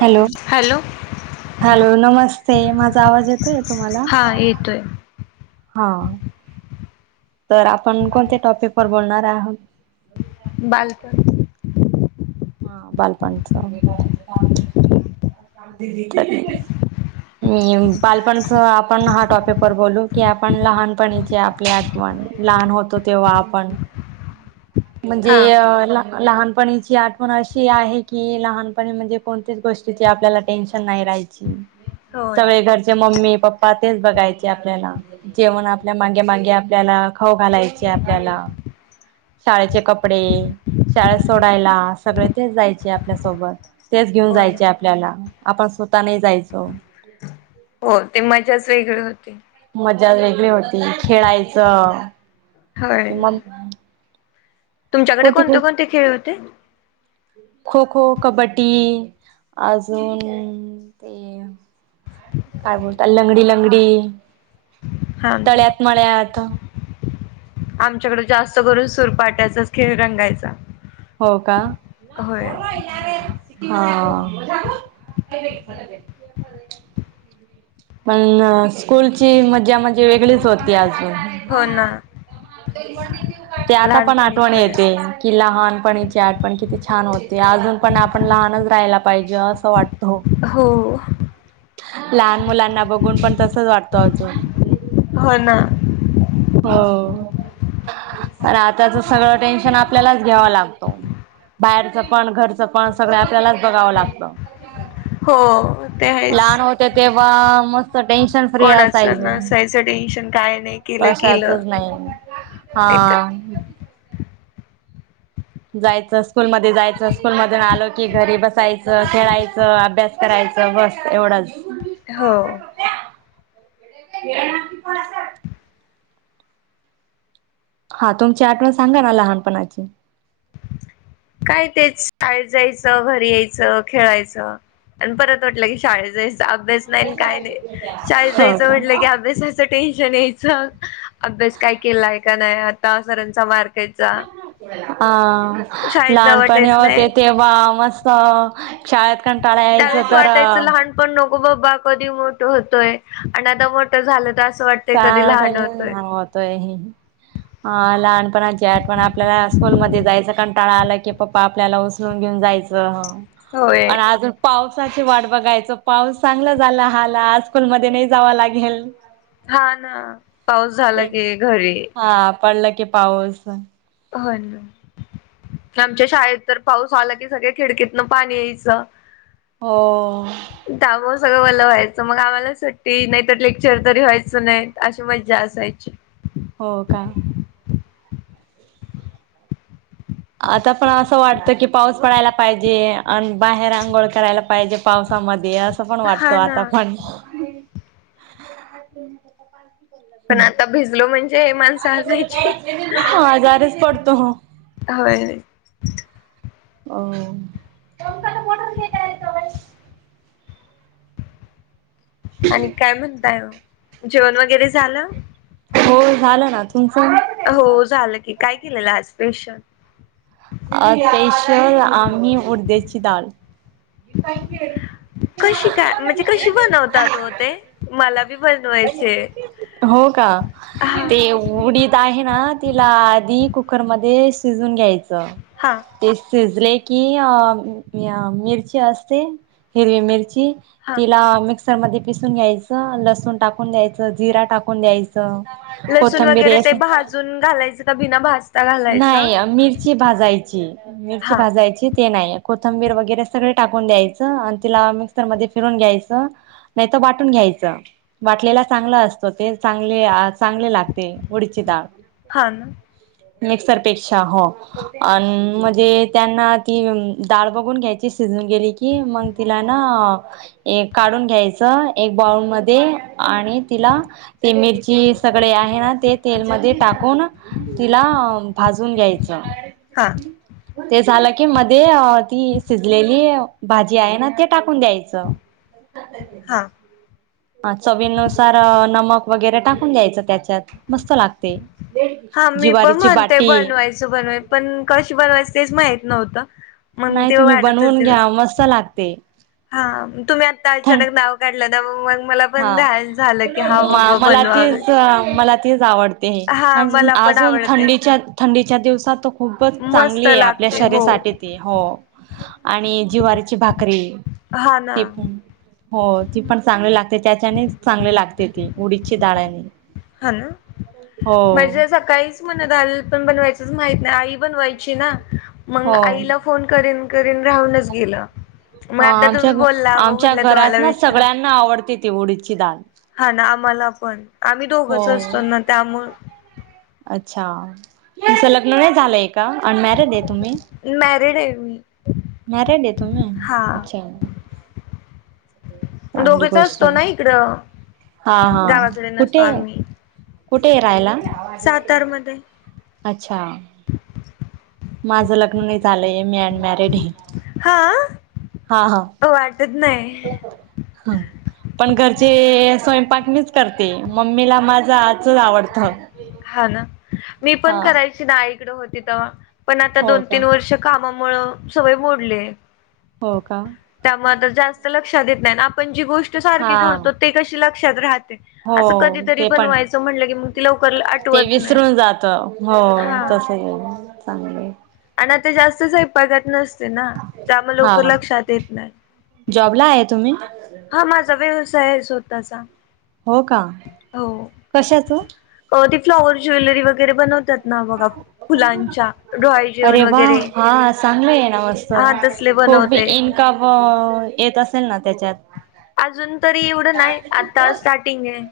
Hello hello नमस्ते माझा आवाज येतोय तुम्हाला... हा येतोय... हा.... तर आपण कोणत्या टॉपिक वर बोलणार आहोत... बालपण... हा बालपणचं... म बालपणच आपण हा टॉपिक वर बोलू... कि आपण लहानपणीचे आपले आठवण लहान होतो तेव्हा आपण... म्हणजे हा अ लहानपणीची आठ... पण अशी आहे की लहानपणी म्हणजे कोणतेच गोष्टीची आपल्याला टेन्शन नाही राहायची होय सगळे घरचे मम्मी पप्पा पातेच बघायचे आपल्याला जेवण आपल्या मागे मागे आपल्याला खाऊ घालायचे आपल्याला शाळेचे कपडे शाळेत सोडायला सगळे ते जायचे आपल्यासोबत तेच घेऊन हो ना जायचे आपल्याला आपण स्वतः नाही जायचो हो ते मजाच वेगळी होती मजा वेगळी होती खेळायचं होय कि मग तुमच्याकडे कोती कोणते कोणते खेळ होते खो खो कबड्डी अजून ते काय बोलतात लंगडी लंगडी हा तळ्यात मळ्यात आमच्याकडे जास्त करून सुूरपाटायचाच खेळ रंगायचा हो का होय हा पण स्कूलची मज्जा म्हणजे वेगळीच होती आजून हो ना ते आता पण लहानपणीच आठवण बरे येते असायच कि लहानपणीचे आठवण किती छान होती अजून पण आपण लहानच राहायला पाहिजे अस वाटत हो लहान मुलांना बघून पण तसच वाटत अजून हो ना हो आताच सगळं टेन्शन आपल्यालाच घ्यावा लागतो बाहेरचं पण घरचं पण सगळं आपल्यालाच बघावं लागत हो ते आहेच तेव्हा मस्त टेन्शन फ्री असायच कोणाचं नसायचं टेन्शन काय नाही केलं केलं पशाचच नाही हा नाहीतर जायचं स्कूलमध्ये जायचं स्कूल मधून आलो की घरी बसायचं खेळायचं अभ्यास करायचं बस एवढंच हो [inaudible] हा तुमची आठवण सांगा ना लहानपणाची काय तेच शाळ जायचं घरी यायचं खेळायचं आणि परत वाटलं की शाळेत जायच अभ्यास नाही काय नाही शाळेत हो जायचं म्हटलं का की अभ्यास टेन्शन यायच अभ्यास काय केलाय का नाही आता सरांचा मार खायचा हा लहानपणी वाटायच होते नाही ते वा मस्त शाळेत कंटाळा यायचं तर पण नको बाबा कधी मोठं होतोय आणि आता मोठं झालं तर असं वाटत त होतो आहे ह ह लहानपणा जॅट पण आपल्याला स्कूलमध्येध्ये जायचं कारण टा आलं की पप्पा आपल्याला घेऊन जायच होय पण आज पावसाची वाट बघायचं पाऊस चांगला झाला हला स्कूल मध्ये नाही जाव लागेल हा ना पाऊस ते झाला की घरी हा पडलं की पाऊस हो ना आमच्या शाळेत तर पाऊस आला कि सगळ्या खिडकीतन पाणी यायचं हो त्याब सगळं बलं व्हायचं मग आम्हाला सुट्टी नाहीतर लेक्चर तरी व्हायचं नाही अशी मज्जा असायची हो काय आता पण असं वाटतं की पाऊस पडायला पाहिजे आणि बाहेर आंघोळ करायला पाहिजे पावसामध्ये असं पण वाटतो हा आता ना पण पण आता भिजलो म्हणजे हे माणसं हसायची. ह हजारच पडतो. होय. होठ आणि काय म्हणताय जेवण वगैरे झालं. हो झालं ना तुमचं? हो झालं की काय केलेलं स्परेशन अ तेश आम्ही उडद्याची डाळ. कशी काय म्हणजे कशी बनवतात त ते मला बी बनवायचे. हो का हा ते उडी आहे ना तिला आधी कुकरमध्येध्ये शिजून घ्यायचं. हां. ते शिजले की मिरची असते. हिरवी मिरची हा तिला मिक्सरमध्येध्ये पिसून घ्यायचं लसूण टाकून द्यायचं जिरा टाकून द्यायचं. [unintelligible] लसूण वगैरे ते कोथंबीर भाजून घालायचं का भिना भाज नाही मिरची भाजायची मिरची हा भाजायची ते नाही. कोथंबीर वगैरे सगळे टाकून द्यायचं आणि तिला मिक्सरमध्येध्ये फिरून घ्यायचं नाही तर वाटून घ्यायचं वाटलेला चांगला असतो ते चांगले चांगले लागते उडीची डाळ हा मिक्सरपेक्षा हो आणि म्हणजे त्यांना ती डाळ बघून घ्यायची शिजून गेली की मग तिला ना एक काढून घ्यायच एक बाऊलमध्ये आणि तिला ते मिरची सगळे आहे ना ते तेलमध्ये टाकून तिला भाजून घ्यायचं. हा. ते झालं की मध्ये ती शिजलेली भाजी आहे ना ते टाकून द्यायचं. हा ह चवीनुसार नमक वगैरे टाकून द्यायचं त्याच्यात मस्त लागते. देड हा मी पण म्हणतेय बनवायचं बनवाय पण कशी बनवायचं तेच माहित नव्हतं. मग नाही तेव तुम्ही वाढतच बनवून दिवस घ्या मस्त लागते हा तुम्ही आता थंड अचानक नाव काढला. हा मला बनवावे. तेीच मला तीच आवडते. हा आणि मला पण अजून आवडते थंडीच्या थंडीच्या दिवसात तर खूपच मस्त चांगली आहे आपल्या लागते हो शरीरासाठी हो आणि जिवारीची भाकरी हा ना. ते पण हो ती पण चांगली लागते त्याच्यानेच चांगली लागते ती उडीदची दाडांनी हा ना म्हझे सकाळी म्हणा दाल पण बनवायचच माहित नाही आई बनवायची ना. मग हो आईला फोन करीन करीन राहूनच गेलं. मग आता आमच्या तुम्ही बोलला आमच्या म्हटलं तुम्हाला घरात ना विचार सगळ्यांना आवडते ती डी ची दाल. हा ना आम्हाला पण आम्ही दोघंच असतो हो. ना त्यामु अच्छा तुमचं लग्न नाही झालंय का अनमॅरेड आहे तुम्ही मॅरिड आहे मी माराड तोम हा अच्छा. चांगली दोघेचा गोष्ट असतो आहे ना इकडं. हा हा गावाकडे नसतो कुठे आम्ही कुठे राहायला. सातारमध्ये अच्छा. [unintelligible] [unintelligible] हा हा वाटत नाही. हा. पण घरचे स्वयंपाक मीच करते मम्मीला माझाच आवडत. हा ना मी पण करायची नाआई कड होती तेव्हा पण आता हो दोन का तीन वर्ष कामामुळे सवय मोडले. हो का. त्यामुळे तर जास्त लक्षात येत नाही आपण जी गोष्ट सारखी हा करतो ते कशी लक्षात राहते. हो असं कधीतरी ते पण बनवायचं आहे म्हटलं की मग तिला ते विसरून जात हो हा तस ये चांगलंय. आणि आता जास्त स्वयंपाकात नसते ना त्यामुळे लवकर हा लक्षात येत नाही. जॉबला आहे तुम्ही? हा माझा व्यवसाय आहे स्वतःचा. हो का कशाच? ते फ्लॉवर ज्वेलरी वगैरे बनवतात. ना बघा फुलांच्या डोहाळे जेवण अरे वा वगैरे हा चांगलं हा तसले बनवते. का येत असेल ना त्याच्यात अजून तरी एवढं नाही आता स्टार्टिंग आहे.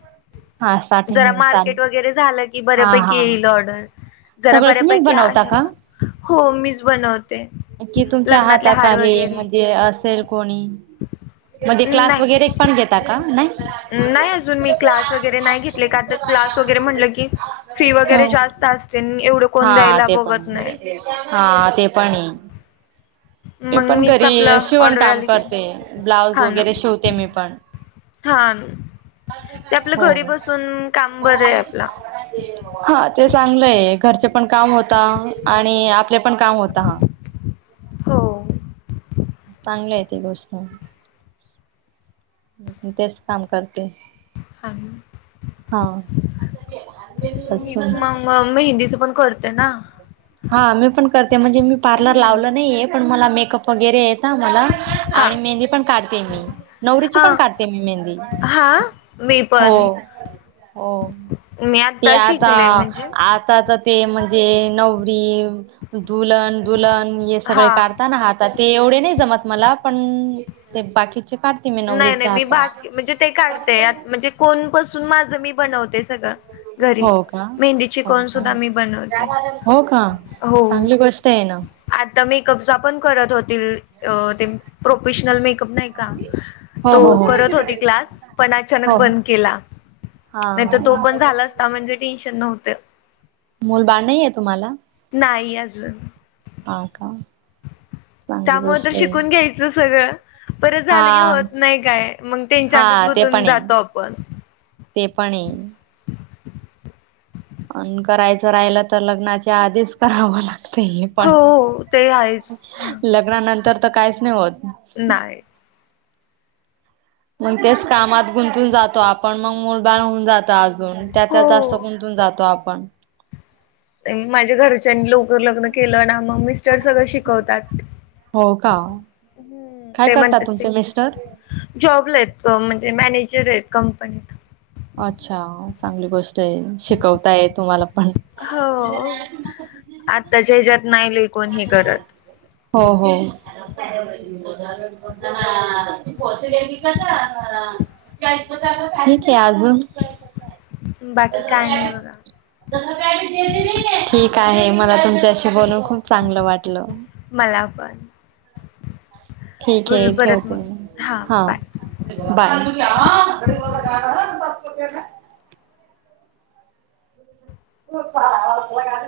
हा जरा स्टार्टिंग चालेल मार्केट वगैरे झालं की हा बऱ्यापैकी हा येईल ऑर्डर जरा सगळं तुम्हीच बऱ्यापैकी बनवता आहे का आता हो मीच बनवत. कि तुमच्या हाताखले म्हणजे असेल कोणी म्हणजे क्लास नाही वगैरे पण घेता का नाही. नाही अजून मी क्लास वगैरे नाही घेतले का तर क्लास वगैरे म्हटलं की फी वगैरे हो जास्त असते एवढं कोण हा द्यायला ते पण बघत नाही. हा ते पाणी. मी मग पण मीच आपला घरी शिवण ऑर्डर काम आली की करते ब्लाउज हा ना वगैरे शिवते मी पण. हा ते हो आपलं घरी हो. बसून काम बरं आहे आपला. हा ते चांगलंय घरचे पण काम होता आणि आपले पण काम होता हा. हो. चांगलं आहे ते गोष्ट. मी पण तेच काम करते. हा हा अच्छा. म मेहंदीचं पण करते ना. हा मी पण करते म्हणजे मी पार्लर हम्म लावलं नाहीये पण मला मेकअप वगैरे येत मला. हा आणि मेहंदी पण काढते मी नवरीची हा पण काढते मी मेहंदी. हा मी हो पण हो मी ते आता शिकले म्हणजे आता तर ते म्हणजे नवरी दुल्हन दुल्हन हे सगळे हा काढताना हात ते एवढे नाही जमत मला पण ते बाकीचे काढ नाही नाही मी बाकी म्हणजे ते काढते म्हणजे कोणापासून माझं मी बनवते सगळं. घरी हो का मेहंदी चे हो कोन का सुद्धा मी बनवते हो का हो. चांगली गोष्ट आहे ना आता मेकअपचा पण करत होतील ते प्रोफेशनल मेकअप नाही का हो तो हो करत हो होती क्लास पण अचानक हो बंद केला नाही तर तो हा पण झाला असता. हा म्हणजे टेन्शन नव्हतं. मुल बाळ नाहीये तुम्हाला? नाही अजून. हा का. चांगली त्यामुळे तर गोष्ट आहे शिकून घ्यायच. सगळं परत झालं की हा होत नाही काय मग त्यांच्यातच हा ते गुतून पण आहे जातो आपण. ते पण आहे. अ करायचं राहिलं तर लग्नाच्या आधीच करावं लागतं. हे पण हो ते आहेच लग्नानंतर तर काहीच नाही होत नाही. मग तेच कामात गुंतून जातो आपण मग मुडबाळ होऊन जातो अजून त्याच्यात जास्त हो. गुंंतून जातो आपण माझ्या घरच्यांनी लवकर लग्न केलं ना मग मी सगळ शिकवतात हो का काय ते करतात म्हणतात तुमचे मिस्टर जॉबला आहेत म्हणजे मॅनेजर आहेत कंपनीत अच्छा चांगली गोष्ट आहे शिकवताय तुम्हाला पण हो आताच्या ह्याच्यात नाही ल कोणी ह करत हो हो तू पोहचलेली कसा माथे अजून बाकी काय नाही बघा ठीक आहे मला तुमच्याशी बनून खूप चांगलं वाटल मला पण ठीक बोलू आहे परत ठेवते मग म हा बाय. का हो